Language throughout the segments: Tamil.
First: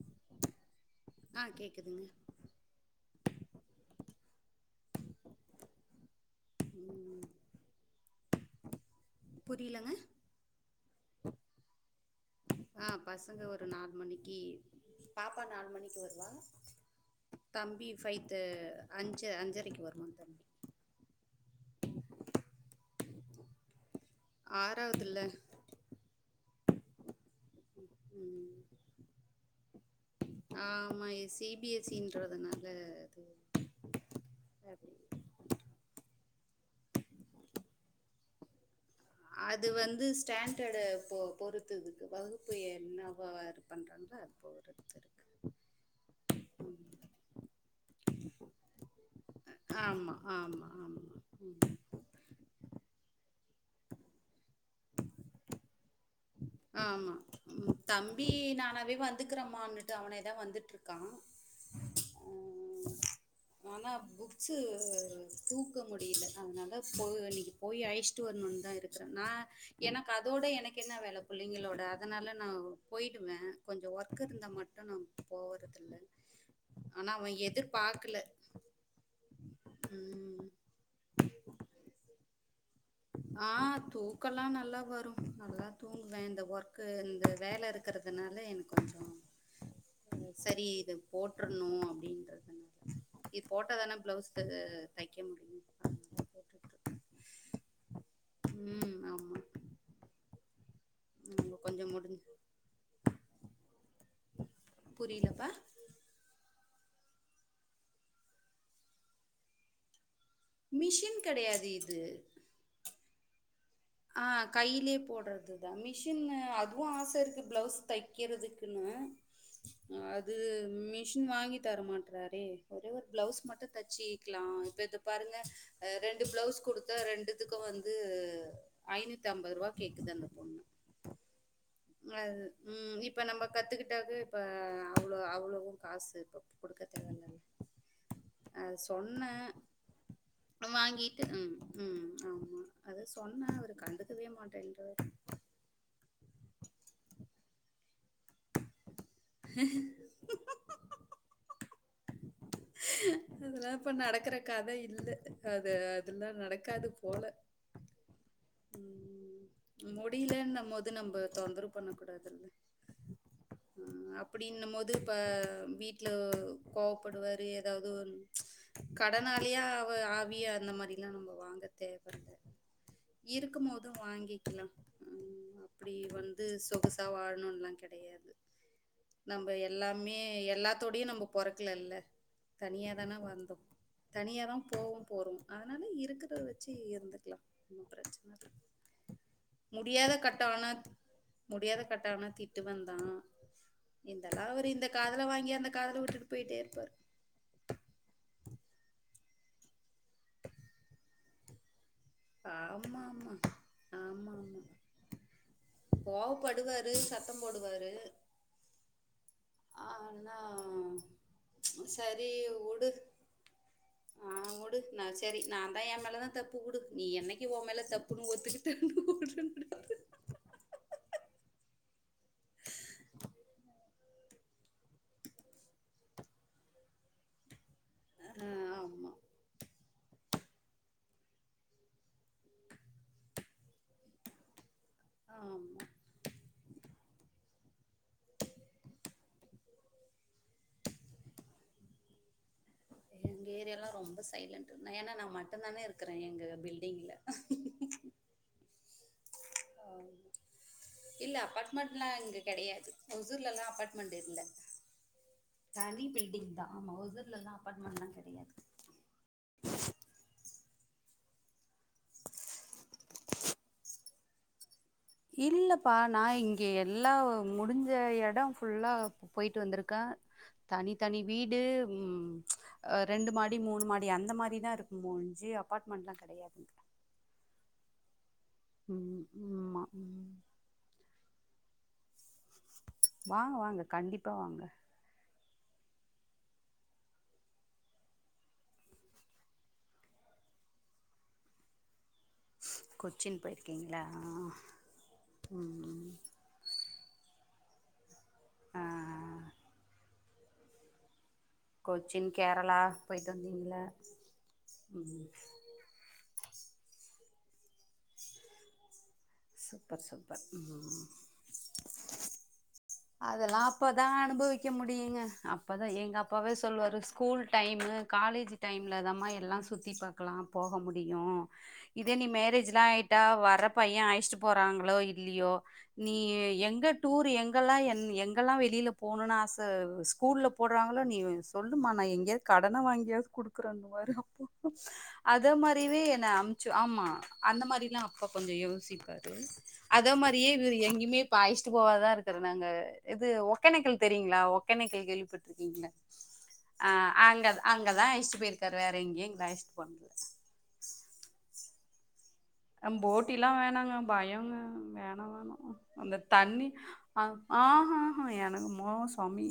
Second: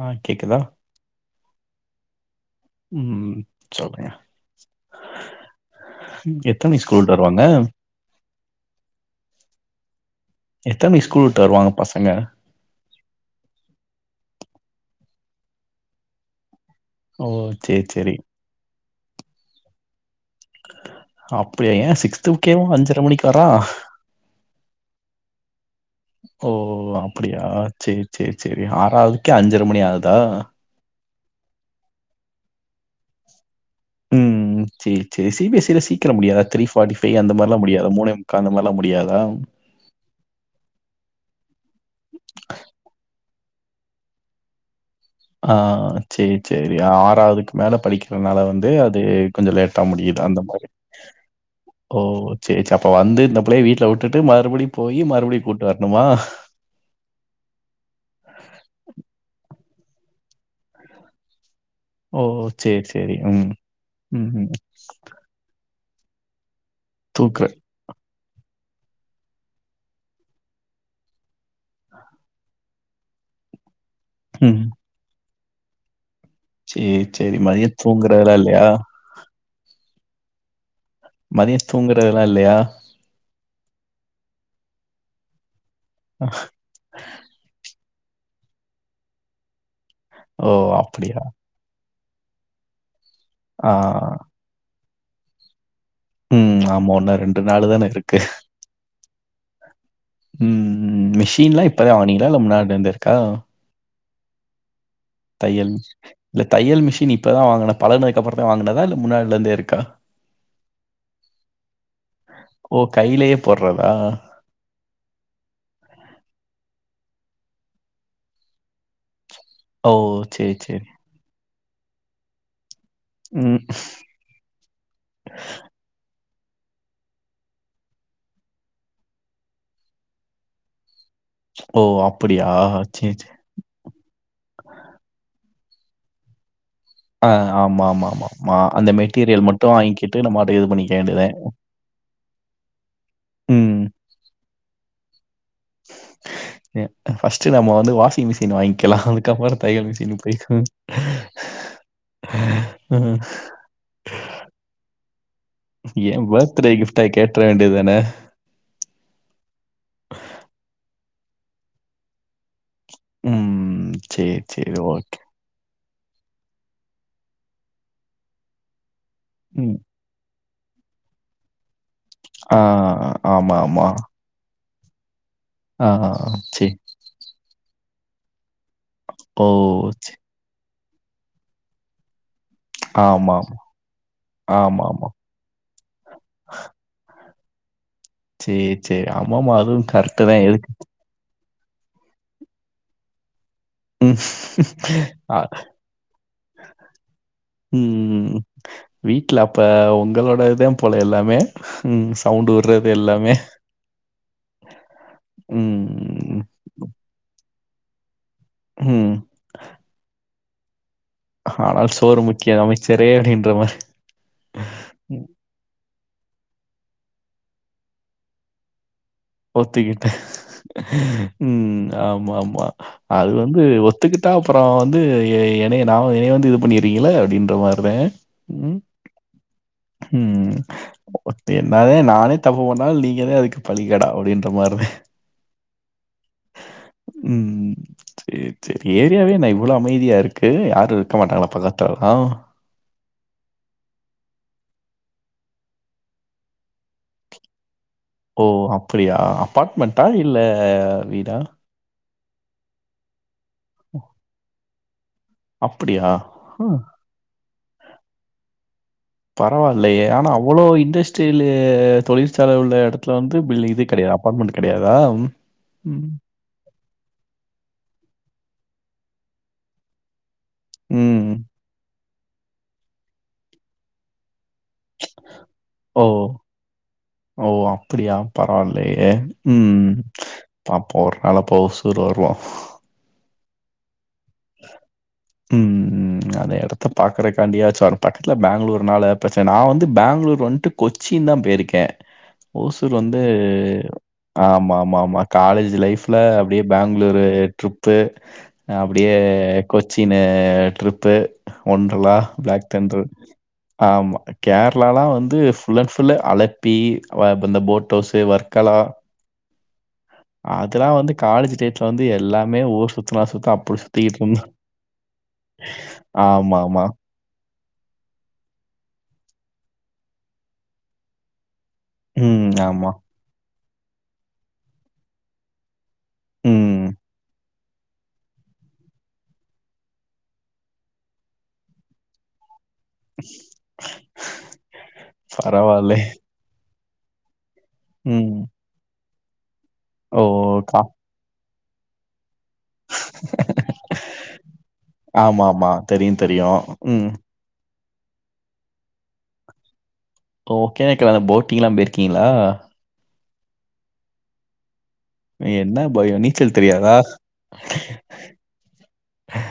ஆ கேக்குதா ஆ கேக்குதுங்க ம் இட்ஸ் ஓகே எத்தன மணி ஸ்கூல் விட்டு ம் வருவாங்க புரிலங்க எத்தன மணிக்கு ஸ்கூல் விட்டு வருவாங்க பசங்க ஆ பசங்க ஒரு நாலு மணிக்கு பாப்பா நாலு மணிக்கு வருவா ஓ சேரி தம்பி சேரி ஃபைத்து அஞ்சு அஞ்சரைக்கு வருவான் தம்பி அப்டியா ஏன் சிக்ஸ்த்க்கேவும் அஞ்சரை மணிக்கு வர்றான் ஆறாவதுல்லா ஓ அப்டியா சேர் சேரி ம் சேரி ஆறாவதுக்கே அஞ்சரை மணி ஆகுதா ஆமா இது சி பி எஸ் இ இன்றாதுனால அது ம் அது சேர் சேரி சி பி எஸ் இல சீக்கிரமா முடியாதா த்ரீ ஃபோர்டி பைவ் அந்த மாரிலாம் முடியாத மூனே முக்க அந்த மாரிலாம் முடியாதா அது வந்து ஸ்டாண்டர்டை பொ பொருத்து இருக்கு வகுப்பு என்னவோ இது பண்றங்களோ அது போ ரகுதர் ஆ செரி செரி ஆறாவதுக்கு மேல படிக்கிறனால வந்து அது கொஞ்ச லேட் ட்ட முடியுது அந்த மாரி உம் ஓ இரி சரி அப்ப வந்து இந்த பிள்ளையை வீட்ல விட்டுட்டு மறுபடியும் போய் மறுபடியும் கூட்டு வரணுமா ஆமா தம்பி நானவே வந்துக்கறேமனுட்டு அவனேதா வந்துட்டு இருக்கா ஓ! அ சரி, சரி. ம். ஆனா ம்ஹ்ம். புக்ஸ்ஷூ தூக்க முடியல அதனால போ தூக்குற இன்னைக்கு போய் ஆயி டுச்சு வரணும் தா இருக்கிறேன் நா எனக்கு அதோட எனக்கு என்ன வேலா பிள்ளைங்களோட அதனால நா போயிடுவேன் கொஞ்சம் ஒர்க் இருந்தா ம். மட்டும் நா போறதில்லா சேரி சேரி மதியம் தூங்குறதுலா இல்லயா ம் மதியம் தூங்குறது எல்லா இல்லயா ஆ தூக்கல்லா நல்லா வரு நல்லா தூங்குவே இந்த ஓர் கு இந்த வேல இருக்கிறதுனால எனக்கு கொஞ்ச ஓ! சரி இத அப்படியா? போட்ரு னு அப்டின்றது இது ஆ. போட்டா தானே ப்ளவுஸ் த தைக்க முடியு அதனால ம் ஆமா போட்டுட்ருக்கே உன்னா ரெண்டு நாளுதானே இருக்கு ம் ஆமா ம் ம் மிஷின்லா கொஞ்சோ இப்பதா வாங்னீங்களா முடிஞ்சு இல்ல முன்னாடில இருந்தே இருக்கா புரியலப்பா தையல் இல்ல தையல் மிஷின் இப்பதா வாங்குன பலக்குனத்துக்கு அப்புறதா வாங்னதா இல்ல முன்னாடில இருந்தே இருக்கா மிஷின் கெடையாது இது ஓ கைலையே போட்றதா ஆ கையிலயே போடுறதுதா மிஷின் அதுவு ஆச இருக்கு ப்ளவுஸ் தக்கிறதுக்குன்னு ஓ! அது சரி, சரி. மிஷின் வாங்கி தரமாட்றாரே ஒரே ஒரு ப்ளவுஸ் ம். மட்டு தச்சி க்லா இப்ப இத பாருங்க அ ரெண்டு ப்ளவுஸ் குடுத்தா ரெண்டுத்துக்கு வந்து ஐனுத்தம்பரூபா கேக்குது அந்த பொண்ணு ஓ! அ அப்படியா? ம் சரி, இப்ப சரி. நம்ம கத்துக்கிட்டாக்கு இப்ப அவ்ளோ அவ்ளவு காசு இப்ப குடுக்கத்த ஆ ஆமா ஆமா ஆமா மா அந்த சொன்னேன். மெட்டீரியல் மட்டு வாங்கிட்டு நம்ம அத இது பண்ணிக்க வாங்கிட்டு வேண்டிதே ம், ம் ஆமா அது சொன்னே ம். அவரு கண்டுக்கவே மாட்டேன்றாரு ஃபர்ஸ்ட் நம்ம வந்து வாஷிங் மிஷின் வாங்க்கலா க்கப்பற தையல் மிஷின் போய்க்குவோ அ அதுல்லா இப்ப நடக்கற கதை இல்ல அது அதுல்லா நடக்காது போல வேண்டிதானே ம் முடிலன்னும் போது நம்ப தொந்தரவு பண்ண கூடாதுல்ல ம் அ சரி அப்டின்னு சரி போது இப்ப ஓகே வீ ட்ல கோவப்படுவாரு எதாது கடனாலியா ம் ஆவிய அந்த மாரி ல்லா நம்ம வாங்க தேவ இல்ல ஆ ஆமா ஆமா இருக்கும்போது வாங்கிக்லா ஆ அப்டி வந்து சரி சொகுசா வாழணும்ல்லா கெடையாது ஓ நம்ப எல்லாமே சரி எ எல்லாத்தோடயு நம்ப பொறக்லல்ல தனியாதான ஆமா வந்தோ தனியாதா ஆமா ஆமா போவுபோறோ அதனால இருக்கிற வச்சு இருந்துக்லா சேர் சேர் ஆமா ஆமா அதுவு முடியாத கரெட்டுதா கட்டம் ஆனா எதுக் முடியாத கட்டன்னா திட்டுவந்தா ம். இந்தெல்ல அவுரு இந்த காதுல ஆ, வாங்கி அந்த காதுல விட்டுட் போயிட்டே இருப்பாரு ம் வீட்ல அப்ப ஒங்களோடதுதா போல எல்லாமே ம் சவுண்டு விடுறது ஆமா ஆமா எல்லாமே ஆமா ஆமா ம் கோவப் படுவாரு சத்தம் போடுவாரு ம் ஆனா ஆனா சோறு முக்கிய அமைச்சரே அப்டின்ற மாரி அ உடு நா செரி நான்தா எ மேலதா தப்பு உடு நீ என்னைக்கு ஒ மேல தப்புன்னு ஒத்துக்குட்ட ஒத்துக்கிட்ட ம் ஆமா ஆமா அது வந்து ஒ த்துக்கிட்டா அப்புறோ வந்து எனய நா என்னைய வந்து இது பண்ணிறீங்கள அப்டின்ற மாரி அ ஆ ம் ஆமா ம் ஒத்த என்னாதே நானே தப்பு பன்னால் நீங்கதா அதுக்கு பலிக்கடா அப்டின்ற மாரிதே ஆமா ம் ச்சே ச்செரி எரியாவேண்ணய் இவ்ளோ அமைதியா இருக்கு யாரு இருக்க மாட்டாங்களா பக்கத்தால்லா இங் ஏரியாலா ரொம்ப சைலண்ட்டு ஏன்னா நா மட்டு தான்ன இருக்றே எங்க பில்டிங்ல ஓ அப்டியா அப்பாட்மெண்ட்டா இல்ல வீடா மட்லா இங்கு கெடையாது ஹொசூர்லல்லா அபாட்மண்ட் இல்ல தனி அப்படியா? பில்டிங் தா ஆ. ஆமா ஹொசூர்லல்லா அப்பாட்மண்லா கெடையாது பரவால்லயே ஆனா அவ்ளோ இண்டஸ்ட்ரில்லு தொழில்ச்சால உள்ள எடத்துல வந்து பில்லு இது கெடைய்யு ஆப் பாட்மெண்ட் கெடையாதாம் இல்லப்பா நா இங் கே எல்லாவ் முடிஞ்ச எடோ ஃபுல்லா போய்ட்டு வந்துருக்கே தனி தனி ம். வீடு உம் அ ரெண்டு மாடி மூணு மாடி அந்த மாரிதாரு மூஞ்சு ஓ! அப்பாட்மெண்ட்லா கடையாதுங்க ஓ அப்டியா பரவால்லையே ம் ஆமா ம் ஆப்ப்போர் நாள பௌசூர் வர்லோ வாங்க வாங்க கண்டிப்பா வாங்க ம் ம் அதே எடத்த பாக்கறக்காண்டியாச்சார் பக்த்துல பேங்ளூர்னால ப்ரச்சன நா வந்து பேங்ளூர் வந்ட்டு கொச்சின் தா போய்ருக்கே ஓசூர் வந்து கொச்சின் போயிருக்கீங்களா? ஆமா ஆமா ஆமா ஆ. காலேஜ் ம் லைஃப்ல டியே பேங்ளூரு ட்ரிப்பு அ ஆ அப்டியே கொச்சினு ட்ரிப்பு ஒன்றலா கொச்சின் ப்ளாக் கேரளா தன்ரு போயிட்டு வந்தீங்களா? ஆமா கேர்ளாலா ம் வந்துஸ் ஃபுல் அட் ஃபுல்லு அளப்பி அவா இந்த போட் ஹவ்ஸு வர்க்கலா சூப்பர் சம் அதெல்லா வந்து காலேஜ்ஜு டேட்ல வந்து எல்லாமே ஓ அதெல்லா அப்பதா அனுபவிக்க முடியுங்க அப்பதா எங்கக்ஷ அப்பாவே ஆமாமா. சொல்வாருஸ் கூல் டைமு காலேஜ்ஜு டைம்ல தாமா எல்லா சுற்றி பாக்லா போக முடியு இதே நீ ம். மேரேஜுலா ஆமா. ஆய்ட்டா வர பையெ அய்ச்சுட்டு போறாங்களோ இல்லியோ நீ ம். எங்க டூரு எங் கல்லா என் எங்கல்லா வெளில போணுன் ஆசவ் ஸ்கூல்ல போடுறாங்ளோ நீவு சொல்லுமா நா எங்யாவ் கடன வாங் கேஸ் குடுக்ற அந்த மாரியா அப்பப்பா அத பரவால்லே. மாறிவே என்ன அம்ச்சு ஆமா அந்த மாரி லா அப்ப ம். கொஞ்சு யோசிப்பாரு அத ஓ! மாரியே இரு கா எங்யுமே பாய்ச்ட்டு போவாதாரு க்கற நாங்க இது ஒக்கேணக்கல் தெரியுங்ளா ஒக்கேணக்கல் கேள்விப்பட்ருக்கீங்க தெரியி தெரியு ம் அங்கதா அய்ச்சிட்டு போய்ருக்காரு வேற் எங்யுன் தய்ஷ்ட் போன்லு ஓ ஓகேணக்கால போட்டிங்லா போய்ர்க்கீங்ளா அ போட்டிலா வேணாங்க பயோங்க வே நானு என்ன அந்த பயம்? நீச்சல் தண்ணி தெரியாதா? அ ஆஹஹ எனக் மோ சாமி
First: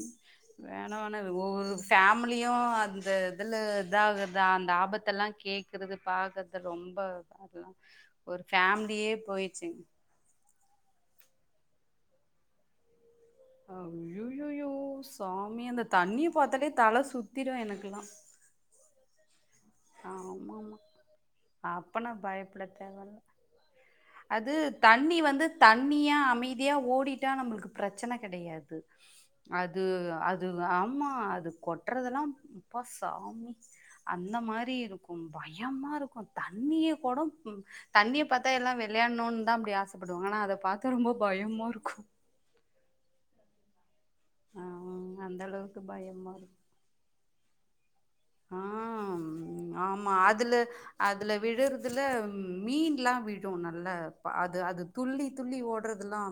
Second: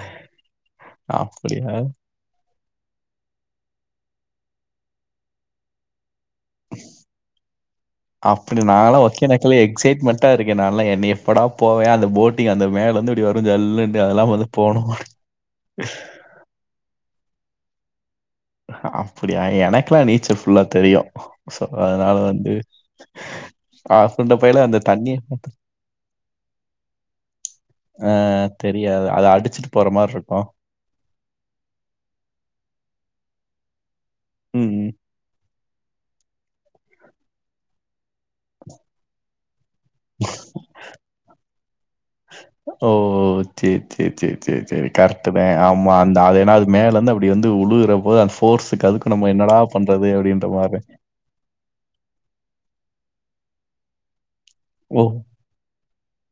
வேணா வேணா ஒவ்வொரு அப்படியா? ஃபேம் ம்லியு அந்த இதில இதாகுதா அந்த ஆபத்தெல்லா கேக்குற்து பாக்கர்து ரொம்ப அதா அப்டி நாங்கலா ஓக்கேனக்கல எக்ஸைட்மண் ட்டா இருக்கே நால்லா எனய எப்படா போவே அந்த போட்டிங் அந்த மேல இருந்து இப்டி வ அய்யோயோய்யோ சாமி அந்த தண்ணிய பாத்தாலே தல சுத்திரு எனக்கல்லா அப்டியா எனக் கலா நீச்சல் ஃபுல்லா ஆமாமா தெரியு சோ அப்பனா அதுனால வந்து பயப்பட தேவையில்ல ஆஃப்டர் அது பைல அந்த தண்ணி வந்து தண்ணியா அமைதியா ஓடிட்டா நம்மளுக்கு ஆ பிரச்சனை கெடையாது தெரியாது. அத அடிச்சுட்டு அது போற மாரி இருக்கும். அது ஆமா அது கொட் கொட்றதல்லா முப்பா சாமி அந்த ம், மாரி ம். இருக்கும்பா பயமா இருக்கு தண்ணிய கூட தண்ணிய பாத்தா எல்லா விளையான்னு தா அப்டி ஆச படுவாங்க ஆனா அத பாத்தா ரொம்ப பயமா இருக்கு ஓ சேர் சேர் சேர் ஆ, சேர் சேர் அந்த கரட்டுதே அளவுக்கு ஆமா அந்த பயமா இருக்கும் அது என்னா அது மேல இருந்து அப்டி வந்து உழுகுற போது அந்த ஆ ஃபோர்ஸுக்கு அதுக்கு நம்ம என்னடா ம், பண்றது ஆமா அப்டின்ற அதுல மாரி அதுல விழுறதுல மீன்லா விழு நல்ல ப அது அது ஓ! துள்ளி துள்ளி ஓட்றதலா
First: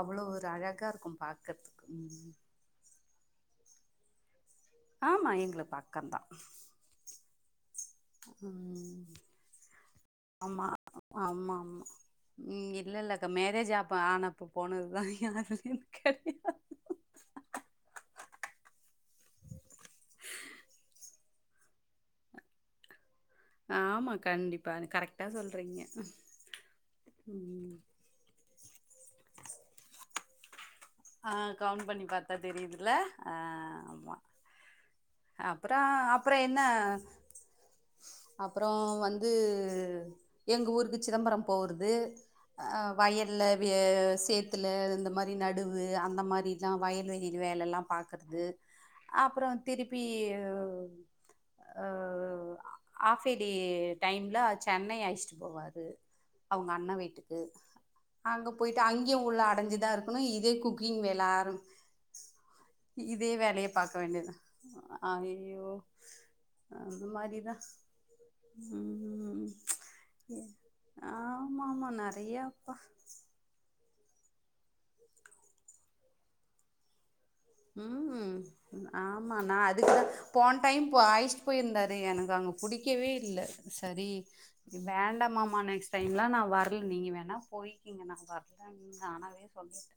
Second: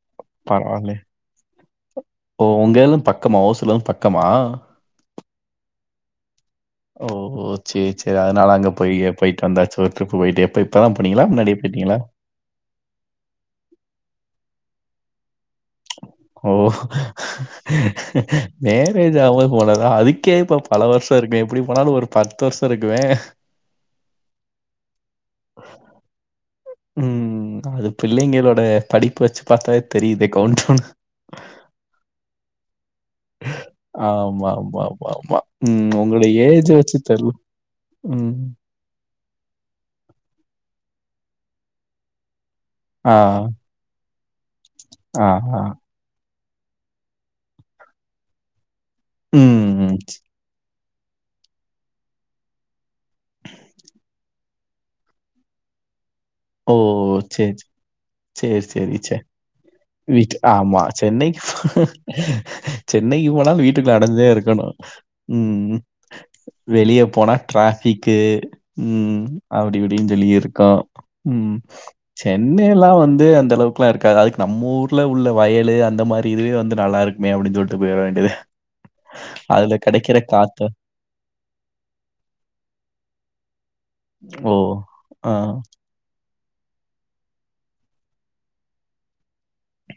அவ்ளோ ஒரு அழகாக பரவால்ல. இருக்கு பாக்கறதுக்கு ம் ஓ! உங்க இதுல இருந்து பக்கமா ஓசுல இருந்து பக்கமா ஆமா எங்களு பக்கந் தா ஓகோ சேர் சேர் ஏதானாலு அங்க போயி ம் போயிட்டு வந்தாச்சு ஒரு டிரிப்பு போயிட்டு எப்ப ஆமா இப்ப தா ஆமா போனீங்களா ஆமா முன்னாடியே போயிட்டீங்களா ம் இல்லல்ல அக்கா மேரேஜ் ஆப்ப ஆனப்ப போனது தா யாருதயு கெடையாது ஓ மேரேஜ் ஆகம் போது போனதா அதுக்கே இப்ப பல வருஷோ இருக்குமே எப்டி போனாலு ஒரு பத்து வருஷோ இருக்குமே ஆமா கண்டிப்பா அது கரெக் ம் ம் அது பிள்ளைங்களோட படிப்ப வச்சு பாத்தாவே தெரியுது கவுண்டவுன் ஆ கவுண்ட் பண்ணி பாத்தா தெரியுதுல்ல அ ஆமா ஆமா ஆமா ஆமா அப்பறோ ம். உங்களோட அப்பறோ என்ன ஏஜ் வச்சு தெர்ல. ம். அப்பறோ வந் அது எங்க ஊருக்கு சிதம்பரம் போறது அ ஆ, வயல்ல வி சேத்துல இந்த ஆ, மாரி ஆ. நடுவு வு அந்த மாரி தா வயல்வெயில் வேலல்லா பாக்குறது அப்பறோ ம். திருப்பி அ ஆஃப்பேலி டைம்ல சென்னை அழைச்சுட்டு போவாரு அவுங்க ஓ! அண்ண வீட்டுக்கு சேரி, அங்க சேரி, போயிட்டு சேரி, அங்கயு சேரி. உள்ள அடஞ்சுதா இருக்கணு வீட் இதே ஆமா. குக்கிங் வேல சென்னைக்கு ஆரம் போ- சென்னைக்கு இதே போனாலும் வேலைய பாக்க வீட்டுக்குள்ள அடைஞ்சே வேண்டியதா இருக்கணும். அய்யயோ ம். வெளிய போனா டிராஃபிக்கு ம் அப்டி இப்டின் சொல்லி எ இருக்கு ம் ஆமா ஆமா நெறையாப்பா சென்னைலா வந்து அந்த அளவுக் கலா இருக்காது அதுக்கு நம்ம ஊர்ல உள்ள வயலு அந்த மாரி இதுவே வந்து நல்லாருக் ம் ஆமா நா அதுல அதுக்கு தா கிடைக்கிற போன காத்த டைம் இப்போ அயைஸ்ட்டு போயிருந்தாரு எனக்கு அங்க புடிக்கவே இல்ல சரி ஓ! வேண்டா ஆ. மாமா நெக்ஸ் டைம்லா நா வரல நீங்க வேணா போய்க்கிங்க நா வரலன் நானாவே சொல்லிட்டே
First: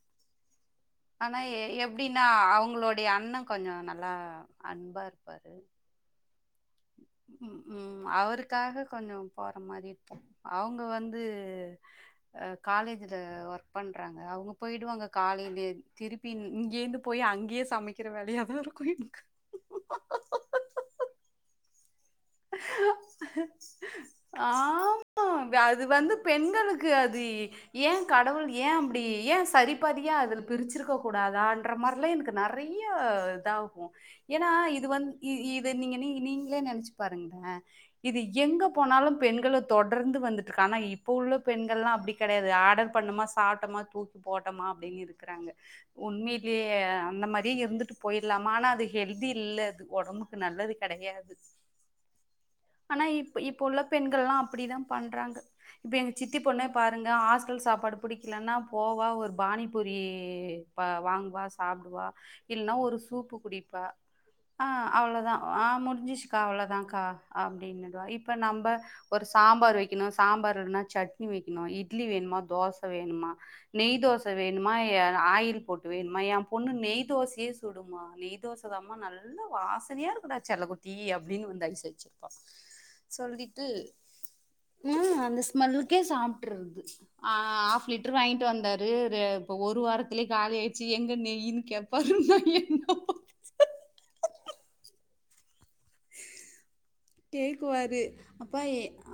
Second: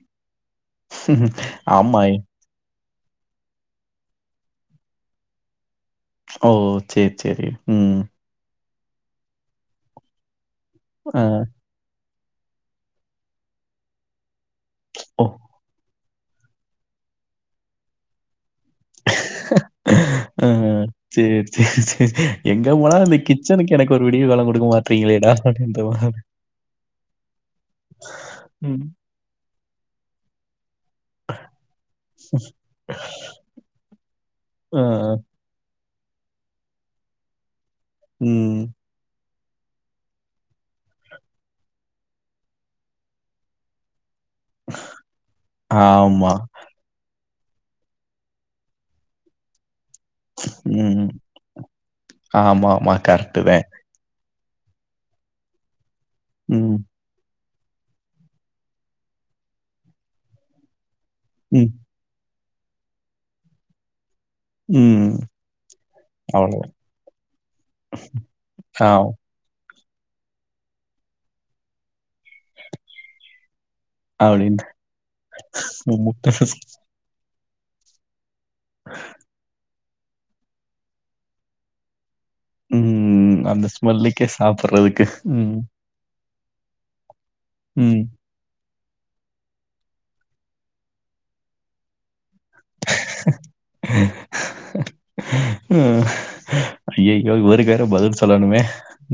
ஆனா எ ஆமா. எப்டின்னா அவுங்களுடைய அண்ண கொஞ்சோ நல்லா அன்பா இருப்பாரு ஓ சேர் சேரி ம் அதுக்காக கொஞ்சோ போற மாரி இருப்போ அவுங்க வந்து ஆ. அ காலேஜுல ஒர்க் பண்றாங்க அவுங்க போயிடுவாங்க ஓ! காலேலயே திருப்பி இங்கேர்ந்து போய் அங்கயே சமைக்கிற வேலையா தா இருக்கு எனக்கு ம் ம் சேரி சேரி சேரி கொடுக்க மாட்றீங்களேடா! ஆமா அப்படின்ற அது வந்து மாரி. பெண்களுக்கு அது ஏன் கடவுள் ஏன் ம். அப்டி ஏன் சரிபதியா அதுல பிரிச்சிருக்க கூடாதான்ற மாறிலா எனக்கு நெறய இதாகு ஏன்னா ஆ, இது வந்து இ இது நீங்க நீங்க நீங்களே நெனச்சு பாருங்களே இது எங்க ம். போனாலு பெண்கள தொடர்ந்து வந்துட்டு இருக்கு ஆனா இப்ப உள்ள பெண்கள் எல்லா அப்டி கெடையாது ஆர்டர் பண்ணமா சாப்ட்டமா தூக் கா போட்டோமா அப்டின்னு இருக்கிறாங்க ஆமா. உண்மையிலயே ஆ அந்த மாறியு இருந்துட்டு போயிலாமா ஆனா அது ஹெல்தி இல்ல அது உடம்புக்கு நல்லது கெடையாது ஆமா ஆனா இப்ப இப்ப உள்ள பெண்கள் எல்லா அப்டி தா பண்றாங்க இப்ப எங்க சித்தி பொண்ணே ம், பாருங் அந்த ஹாஸ்டல் சாப்பாடு புடிக்கலன்னா போவா ஒரு பானி பூரி வா வாங் குவா ம், சாப்புடுவா இல்ன ஒரு சூப்பு குடிப்பா ஆ ம். அவ்ளோ தா ஆ முடிஞ்சிருச்சுக்கா அவ்ளோ அவ்வளோதான். தா அக்கா அப்டின்னுவா இப்ப நம்ப ஆ ஒரு இப்ப சாம்பார் வைக்கணு சாம்பார் இல்லனா சட்னி வைக்கணு இட்லி வேணுமா தோச வேணுமா நெய் தோச அப்படின்னு வேணுமா ஆ ஆயில் போட்டு வேணுமா முட்ட என் பொண்ணு நெய் தோசயே சுடுமா நெய் தோசதா மா நல்ல வாசனையா இருக்குடா செல்ல குட்டி அப்டின்னு வந்து ஐஸ்சு வச்சு ப்ப ம். சொல்லிட்டு அந்த ஸ்மெல்லுக்கே ஆ சாப்பிடுறதுக்கு. அந்த ம், ஸ்மெல்லுக்கே சாப்புடருது ஆ ஹாஃப் ம். லிட்டர் வாங்கிட்டு வந்தாரு ஒரே ஒரு இப்ப ஒரு வாரத்துலேயே காலி ஆயிச்சு எங்க நெயினு கேப்பாரு நா என்ன பண்றது? [unintelligible] இவருக்கு வேற கேக்குவாரு பதில் சொல்லணுமே! அப்பா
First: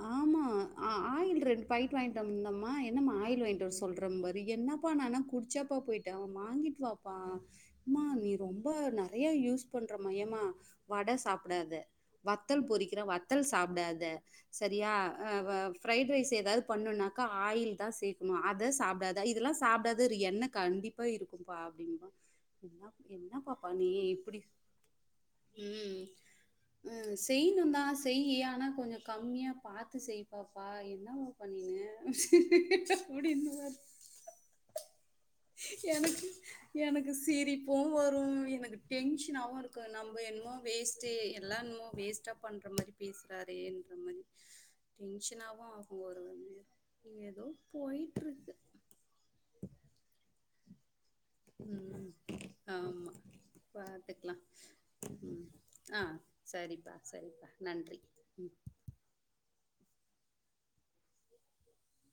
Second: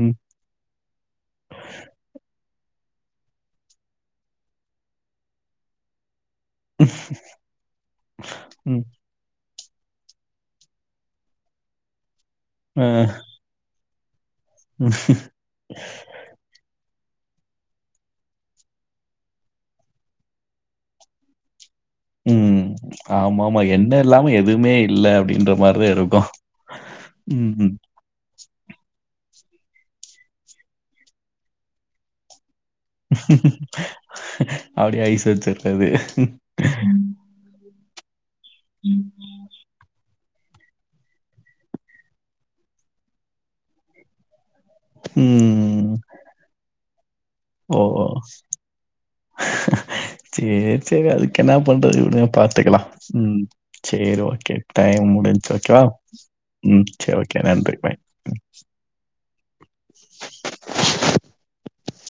ம், ஆமா ஆ ஆயில் ரெண்டு பாக்கெட் வாங்கிட்டு வந்தோம்மா என்னம்மா ஆயில் வாங்கிட்டு வர சொல்றே பாரு என்னப்பா நா என்ன குடிச்சாப்பா போயி் ட்டா வாங்கிட்டு வாப்பா மா நீ ரொம்ப ம். நெ நெறயா யூஸ் பண்ணுறா மா எம்மா வடை சாப்டாத வத்தல் ஆ, பொறிக்கிற வத்தல் சாப்டாத சரியா ஆ ஆ பிரைட் ரைஸ் இப்ப ஏதாவது பண்ணனுனாக்க ஆயில் தா சேக்கணு அத சாப்டாத இத எல்லா சாப்டாத என்ன கண்டிப் டிப்ப இருக்கு ப்பா அப்டின்ம்பா ம் ம் ஆமா ஆமா என்ன இல்லாம இப்டி எதுமே இல்ல அப்டின்ற மாறி தா ம் இருக்கு ம் செய்யனு தா ஆனா செய்யி ஆனா கொஞ்ச கம்மியாக பாத்து செய் பாப்பா என்னமா பண்ணிங்க ச்சே புடின் பாரு அப்படியே ஐஸ் வச்சிர்றது. எனக்கு எனக் எனக்கு சிரிப்பும் வரும் எனக்கு டென்ஷனாவவு இருக்கு நம்ம என்னமோ வேஸ்ட்டு எல்லா என்னமோ வேஸ்ட்டா பண்ற மாறி பேசுறாரேன்ற மாறி டென்ஷனாவு ம். ஆகு ஒரு வழிய இங்க ஏதோ போயிட்டு இருக்கு சேரி சேரி அழுக் என்ன பண்றது ம். விடுங்க பாத்துக்கலா ஆமா. ம் சேரி பார்த்துக்கலாம். ஓகே டைம் ம். முடிஞ்சு ஓகேவா ஆ ம் சரிப்பா சேரி ஓகே சரிப்பா. நன்றி பாய் ம் [inaudible]